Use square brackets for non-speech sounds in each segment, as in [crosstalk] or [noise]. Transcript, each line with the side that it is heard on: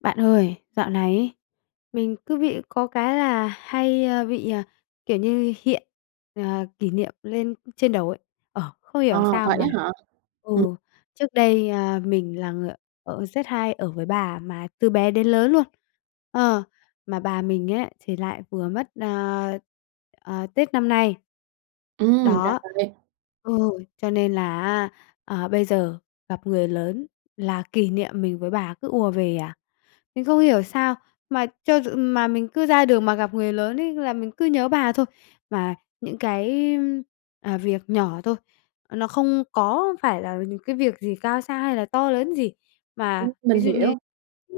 left: Bạn ơi, dạo này ấy, mình cứ bị có cái là hay, a, bị, à, kiểu như, hiện, ờ, kỷ niệm lên trên đầu ấy. Ờ, không
right: À,
left: hiểu sao
right: vậy
left: mà
right: á hả?
left: ừ,
right: Ừm.
left: trước đây, ờ, mình là người ở rất hay ở với bà, mà từ bé đến lớn luôn, ờ, mà bà mình ấy thì lại vừa mất, ờ, ờ, Tết năm nay.
right: Ừm, ra
left: Đó,
right: vậy.
left: ừ, cho nên là á, ờ, bây giờ gặp người lớn là kỷ niệm mình với bà cứ ùa về à. Mình không hiểu sao, mà cho dù mà mình cứ ra đường mà gặp người lớn ấy là mình cứ nhớ bà thôi. Mà những cái, ưm, à, việc nhỏ thôi, ờ, nó không có phải là những cái việc gì cao xa hay là to lớn gì.
right: Ừm,
left: Mà ví
right: mình
left: dụ như
right: hiểu.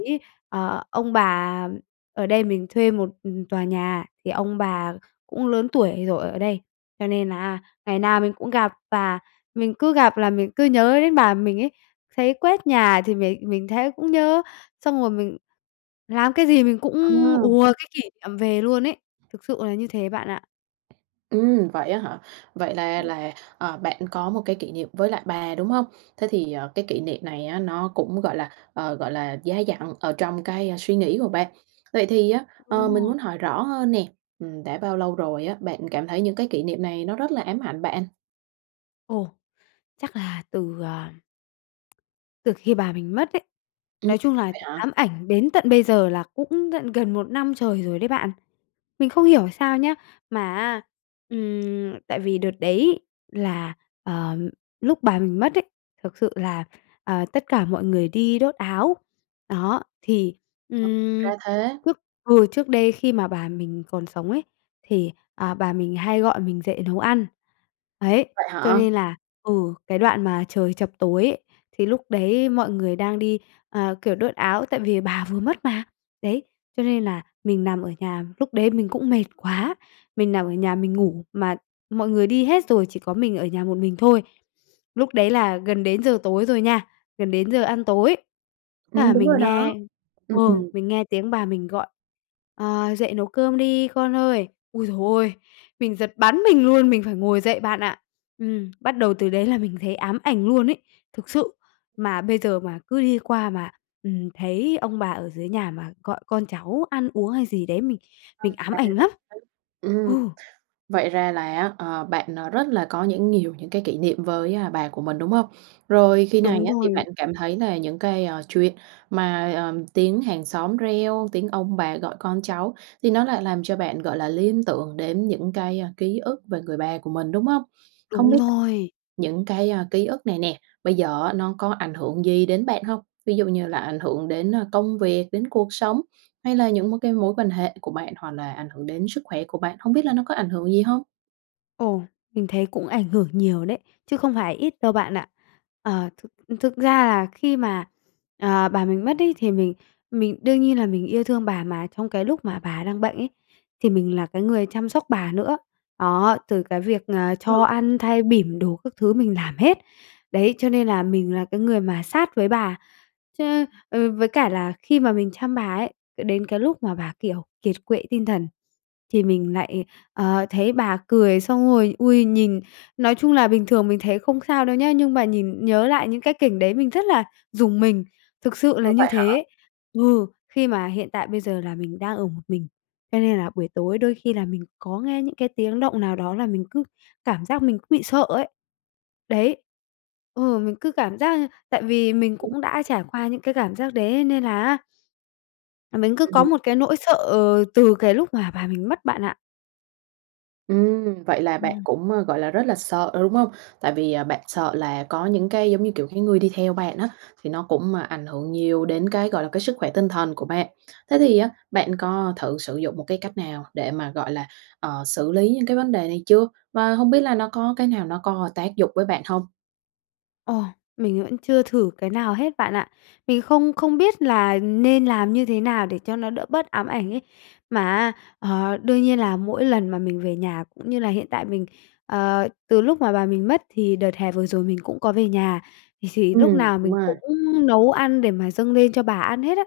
left: ấy, ờ, ông bà ở đây mình thuê một, ừm, tòa nhà thì ông bà cũng lớn tuổi rồi ở đây, cho nên là ngày nào mình cũng gặp, và mình cứ gặp là mình cứ nhớ đến bà mình ấy. Thấy quét nhà thì mình mình thấy cũng nhớ, xong rồi mình làm cái gì mình cũng
right: À.
left: ùa cái kỷ niệm về luôn ấy, thực sự là như thế bạn ạ.
right: Ừm, vậy á hả? Vậy là
left: Ừm.
right: là, ờ, bạn có một cái kỷ niệm với lại bà, đúng hông? Thế thì, ờ, cái kỷ niệm này á nó cũng, gọi là, ờ, gọi là, dai dẳng ở trong cái, ơ, suy nghĩ của bạn. Vậy thì á, ờ,
left: Đúng
right: mình
left: rồi.
right: muốn hỏi rõ hơn nè, ừm, đã bao lâu rồi á, bạn cảm thấy những cái kỷ niệm này nó rất là ám ảnh bạn?
left: Ồ, chắc là từ, à, từ khi bà mình mất ấy,
right: Ừ
left: nói chung là
right: vậy hả?
left: ám ảnh đến tận bây giờ là cũng tận gần 1 năm trời rồi đấy bạn. Mình không hiểu sao nhá, mà, á, ừm, tại vì đợt đấy là, ờm, lúc bà mình mất ấy, thực sự là, ờ, tất cả mọi người đi đốt áo. Đó, thì, ừm,
right: Ra thế.
left: lúc vừa trước đây khi mà bà mình còn sống ấy, thì, à, bà mình hay gọi mình dậy nấu ăn, ấy,
right: Vậy
left: cho
right: hả?
left: nên là ừ, cái đoạn mà trời chập tối ấy, thì lúc đấy mọi người đang đi, ờ, kiểu, đốt áo tại vì bà vừa mất mà, đấy, cho nên là mình nằm ở nhà, lúc đấy mình cũng mệt quá, mình nằm ở nhà mình ngủ mà mọi người đi hết rồi, chỉ có mình ở nhà một mình thôi. Lúc đấy là gần đến giờ tối rồi nha, gần đến giờ ăn tối, thế là
right: Ừm, đúng rồi
left: mình
right: đó,
left: nghe ừ,
right: ừm.
left: mình nghe tiếng bà mình gọi: "Ờ, dậy nấu cơm đi con ơi". Ôi giời ơi, mình giật bắn mình luôn, mình phải ngồi dậy bạn ạ. Ừm, bắt đầu từ đấy là mình thấy ám ảnh luôn ấy, thực sự, mà bây giờ mà cứ đi qua mà, ừm, thấy ông bà ở dưới nhà mà gọi con cháu ăn uống hay gì đấy, mình mình ám ảnh lắm,
right: [unintelligible] Ừm.
left: ừ!
right: Vậy ra là á, ờ, bạn, à, rất là có những nhiều những cái kỷ niệm với, à, bà của mình, đúng không? Rồi khi
left: Đúng
right: này á thì
left: rồi.
right: bạn cảm thấy là những cái, a, chuyện mà, ờm, tiếng hàng xóm reo, tiếng ông bà gọi con cháu thì nó lại làm cho bạn, gọi là, liên tưởng đến những cái, ờ, ký ức về người bà của mình, đúng không? Không
left: Đúng
right: biết l
left: rồi!
right: những cái, à, ký ức này nè, bây giờ á nó có ảnh hưởng gì đến bạn hông? Ví dụ như là ảnh hưởng đến, ờ, công việc, đến cuộc sống, hay là những mối cái mối quan hệ của bạn, hoặc là ảnh hưởng đến sức khỏe của bạn, hông biết là nó có ảnh hưởng gì hông?
left: Ồ, mình thấy cũng ảnh hưởng nhiều đấy, chứ không phải ít đâu bạn ạ. Ờ, thực thực ra là khi mà, ờ, bà mình mất ấy, thì mình mình đương nhiên là mình yêu thương bà, mà trong cái lúc mà bà đang bệnh ấy, thì mình là cái người chăm sóc bà nữa, đó, từ cái việc, ờ, cho ăn, thay bỉm đồ các thứ mình làm hết. Đấy, cho nên là mình là cái người mà sát với bà, cho nên ừ, với cả là khi mà mình chăm bà ấy, ờ, đến cái lúc mà bà, kiểu, kiệt quệ tinh thần, thì mình lại, ờ, thấy bà cười xong rồi, ui, nhìn nói chung là bình thường mình thấy không sao đâu nhá, nhưng mà nhìn nhớ lại những cái cảnh đấy mình rất là rùng mình, thực sự
right: Ờ,
left: là như
right: vậy hả?
left: thế. Ừ, khi mà hiện tại bây giờ là mình đang ở một mình, cho nên là buổi tối đôi khi là mình có nghe những cái tiếng động nào đó là mình cứ cảm giác mình cứ bị sợ ấy. Đấy ừ, mình cứ cảm giác như tại vì mình cũng đã trải qua những cái cảm giác đấy ấy, nên là á là mình cứ có
right: Ừm.
left: một cái nỗi sợ, ờ, từ cái lúc mà bà mình mất bạn ạ.
right: Ừm, vậy là bạn
left: Ừm.
right: cũng, ơ, gọi là, rất là sợ, đúng hông? Tại vì, à, bạn sợ là có những cái, giống như kiểu, cái người đi theo bạn á, thì nó cũng, ơ, ảnh hưởng nhiều đến cái, gọi là, cái sức khỏe tinh thần của bạn. Thế thì á, bạn có thử sử dụng một cái cách nào để mà, gọi là, ờ, xử lý những cái vấn đề này chưa? Và hông biết là nó có cái nào nó có tác dụng với bạn hông?
left: Ồ! Mình vẫn chưa thử cái nào hết bạn ạ. Mình không không biết là nên làm như thế nào để cho nó đỡ bớt ám ảnh ấy? Mà á, ờ, đương nhiên là mỗi lần mà mình về nhà, cũng như là hiện tại mình, ờ, từ lúc mà bà mình mất thì đợt hè vừa rồi mình cũng có về nhà, thì thì lúc
right: Ừm,
left: nào
right: đúng
left: mình
right: rồi.
left: cũng nấu ăn để mà dâng lên cho bà ăn hết á,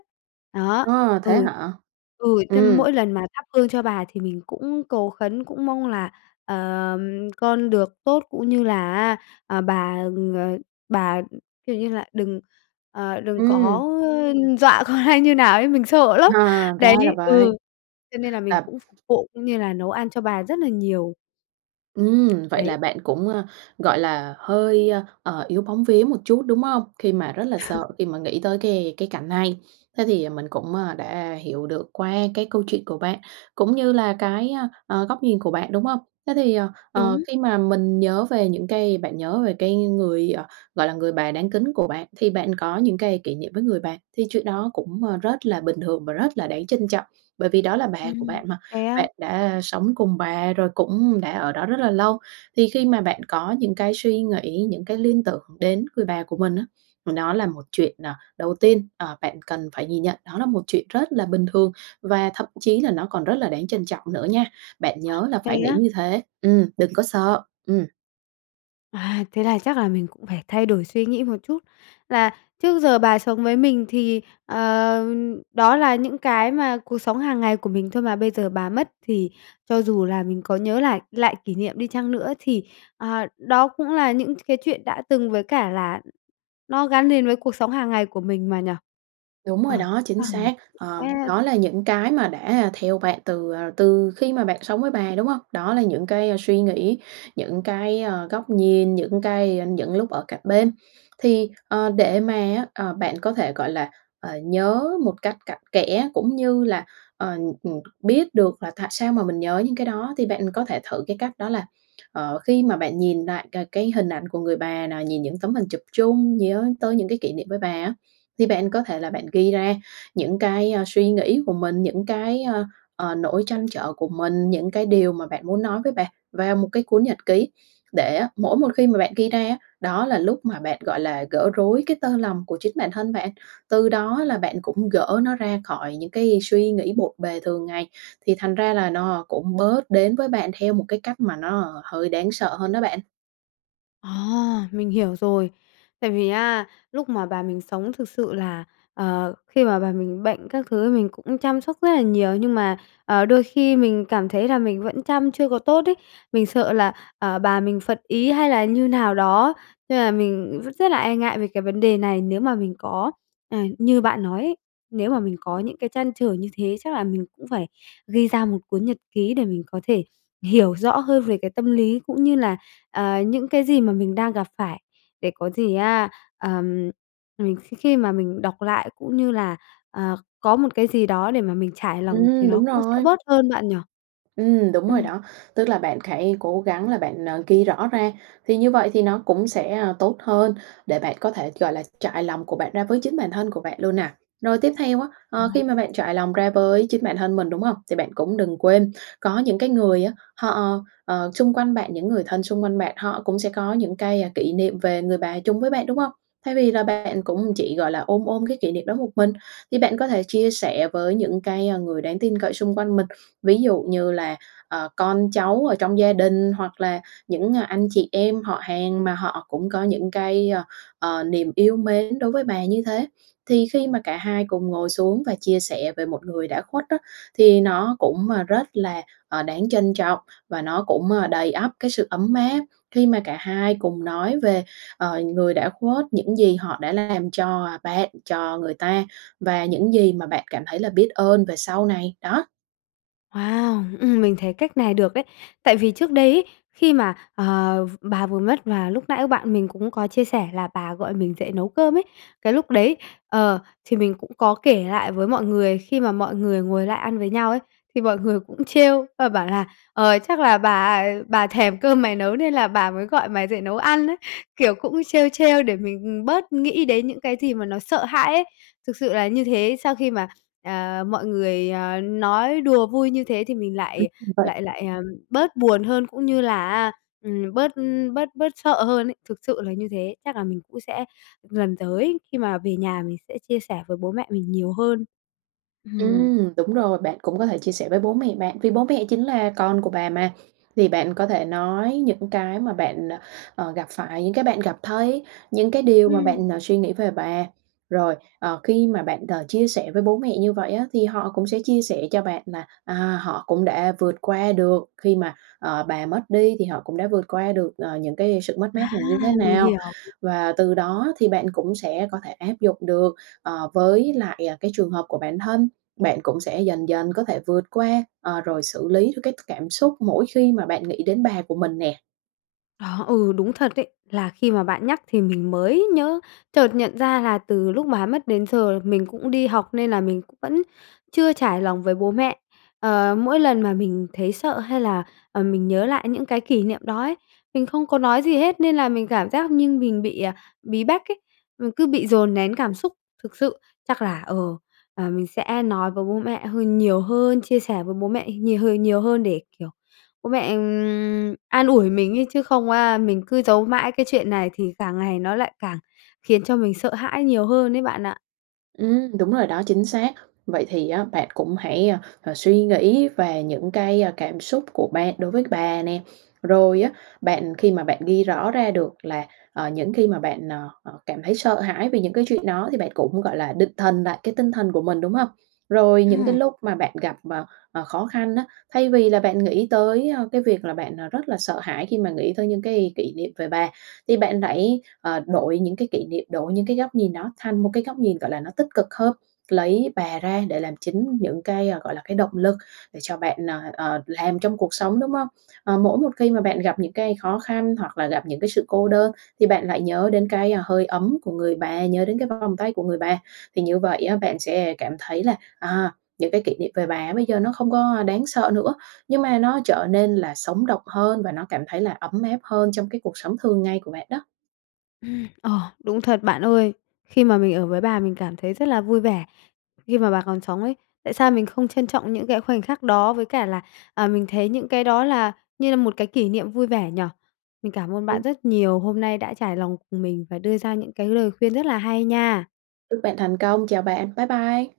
left: đó.
right: À, thế
left: Ừ
right: hả?
left: ừ, cho
right: Ừm.
left: mỗi lần mà thắp hương cho bà thì mình cũng cầu khấn, cũng mong là, ờm, con được tốt, cũng như là á, ờ, bà, ờ, bà, ừm, kiểu như là, đừng, ờ, đừng
right: Ừm.
left: có, ơ, dọa con hay như nào ấy, mình sợ lắm!
right: À, ra
left: Đấy
right: là vậy.
left: ừ, cho nên là mình
right: Là
left: cũng [unintelligible] vụ, cũng như là nấu ăn cho bà rất nà nhiều.
right: Ừm, vậy là
left: Đấy.
right: bạn cũng, à, gọi là, hơi, ờ, yếu bóng vía một chút, đúng hông? Khi mà rất là sợ,
left: [laughs]
right: khi mà nghĩ tới cái cái cảnh này. Thế thì mình cũng, à, đã hiểu được qua cái câu chuyện của bạn, cũng như là cái, a, à, góc nhìn của bạn, đúng hông? Thế thì, ờ, ờ,
left: Đúng.
right: khi mà mình nhớ về những cái bạn nhớ về cái người, ờ, gọi là, người bà đáng kính của bạn, thì bạn có những cái kỉ niệm với người bà, thì chuyện đó cũng, ờ, rất là bình thường, và rất là đáng trân trọng. Bởi vì đó là bà của
left: Ừm,
right: bạn mà,
left: thế á?
right: bạn đã sống cùng bà, rồi cũng đã ở đó rất là lâu, thì khi mà bạn có những cái suy nghĩ, những cái liên tưởng đến người bà của mình á, mà đó là một chuyện à, đầu tiên, ờ, bạn cần phải nhìn nhận đó là một chuyện rất là bình thường, và thậm chí là nó còn rất là đáng trân trọng nữa nha. Bạn nhớ là
left: Thế
right: phải nghĩ
left: á?
right: như thế, ừm, đừng có sợ, ừm.
left: À, thế là chắc là mình cũng phải thay đổi suy nghĩ một chút, là trước giờ bà sống với mình thì, ờ, đó là những cái mà cuộc sống hàng ngày của mình thôi mà, bây giờ bà mất thì cho dù là mình có nhớ lại lại kỷ niệm đi chăng nữa thì, ờ, đó cũng là những cái chuyện đã từng, với cả là nó gắn liền với cuộc sống hàng ngày của mình mà nhỉ?
right: Đúng
left: Ờ
right: rồi đó, chính xác.
left: [unintelligible] sẽ
right: Ờ, đó là những cái mà đã theo bạn từ, ờ, từ khi mà bạn sống với bà, đúng hông? Đó là những cái suy nghĩ, những cái, ờ, góc nhìn, những cái những lúc ở cạnh bên. Thì, ờ, để mà á, ờ, bạn có thể, gọi là, ờ, nhớ một cách cặn kẽ, cũng như là, ờm, ừm, biết được là tại sao mà mình nhớ những cái đó thì bạn có thể thử cái cách đó là, ờ, khi mà bạn nhìn lại c cái hình ảnh của người bà nè, nhìn những tấm hình chụp chung, nhớ tới những cái kỷ niệm với bà á thì bạn có thể là bạn ghi ra những cái, a, suy nghĩ của mình, những cái, ờ, nỗi trăn trở của mình, những cái điều mà bạn muốn nói với bà vào một cái cuốn nhật ký, để á, mỗi một khi mà bạn ghi ra á, đó là lúc mà bạn, gọi là, gỡ rối cái tơ lòng của chính bản thân bạn, từ đó là bạn cũng gỡ nó ra khỏi những cái suy nghĩ bộn bề thường ngày, thì thành ra là nó cũng bớt đến với bạn theo một cái cách mà nó hơi đáng sợ hơn đó bạn.
left: À, mình hiểu rồi. Tại vì á, lúc mà bà mình sống thực sự là, ờ khi mà bà mình bệnh các thứ thì mình cũng chăm sóc rất là nhiều, nhưng mà, ờ, đôi khi mình cảm thấy là mình vẫn chăm chưa có tốt ấy, mình sợ là, à, bà mình phật ý hay là như nào đó, nên là mình r rất là e ngại về cái vấn đề này. Nếu mà mình có à, như bạn nói ấy, nếu mà mình có những cái trăn trở như thế chắc là mình cũng phải ghi ra một cuốn nhật ký để mình có thể hiểu rõ hơn về cái tâm lý cũng như là, à, những cái gì mà mình đang gặp phải, để có gì á, ờm, mình kh khi mà mình đọc lại cũng như là, à, có một cái gì đó để mà mình trải lòng thì
right: Ừm,
left: nó
right: đúng
left: cũng sẽ
right: rồi.
left: bớt hơn, bạn nhỉ?
right: Ừm, đúng rồi
left: Ừm.
right: đó, tức là bạn hãy cố gắng là bạn, ờ, ghi rõ ra, thì như vậy thì nó cũng sẽ, a, tốt hơn để bạn có thể, gọi là, trải lòng của bạn ra với chính bản thân của bạn luôn nè. Rồi tiếp theo á, ờ, khi mà bạn trải lòng ra với chính bản thân mình, đúng hông? Thì bạn cũng đừng quên, có những cái người á họ, ờ, xung quanh bạn những người thân xung quanh bạn, họ cũng sẽ có những cái, a, kỷ niệm về người bà chung với bạn, đúng hông? Thay vì là bạn cũng chỉ, gọi là, ôm ôm cái kỷ niệm đó một mình thì bạn có thể chia sẻ với những cái, a, người đáng tin cậy xung quanh mình, ví dụ như là, ờ, con cháu ở trong gia đình hoặc là những, a, anh chị em họ hàng mà họ cũng có những cái, ơ, ờ, niềm yêu mến đối với bà như thế. Thì khi mà cả hai cùng ngồi xuống và chia sẻ về một người đã khuất á thì nó cũng, a, rất là, ờ, đáng trân trọng và nó cũng, ơ, đầy ắp cái sự ấm áp khi mà cả hai cùng nói về, ờ, người đã khuất, những gì họ đã làm cho bạn, cho người ta và những gì mà bạn cảm thấy là biết ơn về sau này, đó.
left: Wow, ừm, mình thấy cách này được đấy. Tại vì trước đây ấy, khi mà, ờ, v bà vừa mất, và lúc nãy bạn mình cũng có chia sẻ là bà gọi mình dậy nấu cơm ấy, cái lúc đấy, ờ, thì mình cũng có kể lại với mọi người, khi mà mọi người ngồi lại ăn với nhau ấy, thì mọi người cũng trêu và bảo là "Ờ, chắc là bà bà thèm cơm mày nấu, nên là bà mới gọi mày dậy nấu ăn đấy", kiểu, cũng trêu trêu để mình, ừm, bớt nghĩ đến những cái gì mà nó sợ hãi ấy. Thực sự là như thế, sau khi mà, à, mọi người, à, nói đùa vui như thế thì mình lại
right: [unintelligible]
left: lại lại, à, bớt buồn hơn, cũng như là á, ừm, bớt, ừm, bớt bớt sợ hơn ấy, thực sự là như thế, chắc là mình cũng sẽ lần tới khi mà về nhà mình sẽ chia sẻ với bố mẹ mình nhiều hơn. Ừm.
right: Ừm, đúng rồi, bạn cũng có thể chia sẻ với bố mẹ bạn, vì bố mẹ chính là con của bà mà. Thì bạn có thể nói những cái mà bạn, à, ờ, gặp phải, những cái bạn gặp thấy, những cái điều mà
left: Ừm.
right: bạn, à, suy nghĩ về bà. Rồi, ờ, khi mà bạn, đ chia sẻ với bố mẹ như vậy á, thì họ cũng sẽ chia sẻ cho bạn là, à, họ cũng đã vượt qua được khi mà, ờ, bà mất đi, thì họ cũng đã vượt qua được, ờ, những cái sự mất mát
left: À,
right: này như thế
left: mình
right: nào.
left: hiểu.
right: Và từ đó thì bạn cũng sẽ có thể áp dụng được, ờ, với lại, ờ, cái trường hợp của bản thân. Bạn cũng sẽ dần dần có thể vượt qua, ờ, rồi xử lý được cái cảm xúc mỗi khi mà bạn nghĩ đến bà của mình nè.
left: Đó, ừ, đúng thật đấy. Là khi mà bạn nhắc thì mình mới nhớ. Chợt nhận ra là từ lúc bà mất đến giờ mình cũng đi học nên là mình cũng vẫn chưa trải lòng với bố mẹ. Ờ, mỗi lần mà mình thấy sợ hay là, ờm, mình nhớ lại những cái kỷ niệm đó ấy, mình không có nói gì hết nên là mình cảm giác như mình bị, à, bí bách ấy, ừ, cứ bị dồn nén cảm xúc thực sự. Chắc là, ờ, ờm, mình sẽ nói với bố mẹ hơn nhiều hơn, chia sẻ với bố mẹ nhiều h nhiều hơn để, kiểu, bố mẹ, ừm, an ủi mình ấy chứ không á, mình cứ giấu mãi cái chuyện này thì càng ngày nó lại càng khiến cho mình sợ hãi nhiều hơn ấy bạn ạ.
right: Ừm, đúng rồi đó, chính xác. Vậy thì á bạn cũng hãy, a, à, suy nghĩ về những cái, ơ, cảm xúc của bạn đối với bà nè, rồi á bạn khi mà bạn ghi rõ ra được là, ờ, những khi mà bạn, à, à, cảm thấy sợ hãi về những cái chuyện đó thì bạn cũng, gọi là, định thần lại cái tinh thần của mình, đúng không? Rồi những cái
left: Ừm.
right: lúc mà bạn gặp, ờ, ờ, khó khăn á, thay vì là bạn nghĩ tới, ơ, cái việc là bạn, à, rất là sợ hãi khi mà nghĩ tới những cái kỷ niệm về bà, thì bạn hãy, ờ, đổi những cái kỷ niệm, đổi những cái góc nhìn đó thành một cái góc nhìn, gọi là, nó tích cực hơn. Lấy bà ra để làm chính những cái, à, gọi là, cái động lực để cho bạn, ờ, ờ, làm trong cuộc sống, đúng không? Ờ, mỗi một khi mà bạn gặp những cái khó khăn hoặc là gặp những cái sự cô đơn thì bạn lại nhớ đến cái, a, hơi ấm của người bà, nhớ đến cái vòng tay của người bà. Thì như vậy á, bạn sẽ cảm thấy là, à, những cái kỷ niệm về bà bây giờ nó không có, a, đáng sợ nữa, nhưng mà nó trở nên là sống động hơn và nó cảm thấy là ấm áp hơn trong cái cuộc sống thường ngày của bạn đó.
left: Ừm, ờ, đúng thật bạn ơi. Khi mà mình ở với bà mình cảm thấy rất là vui vẻ khi mà bà còn sống ấy. Tại sao mình không trân trọng những cái khoảnh khắc đó với cả là, à, mình thấy những cái đó là như là một cái kỷ niệm vui vẻ nhỉ? Mình cảm ơn
right: Ừ.
left: bạn rất nhiều hôm nay đã trải lòng cùng mình và đưa ra những cái lời khuyên rất là hay nha.
right: Chúc bạn thành công, chào bạn, bái bai.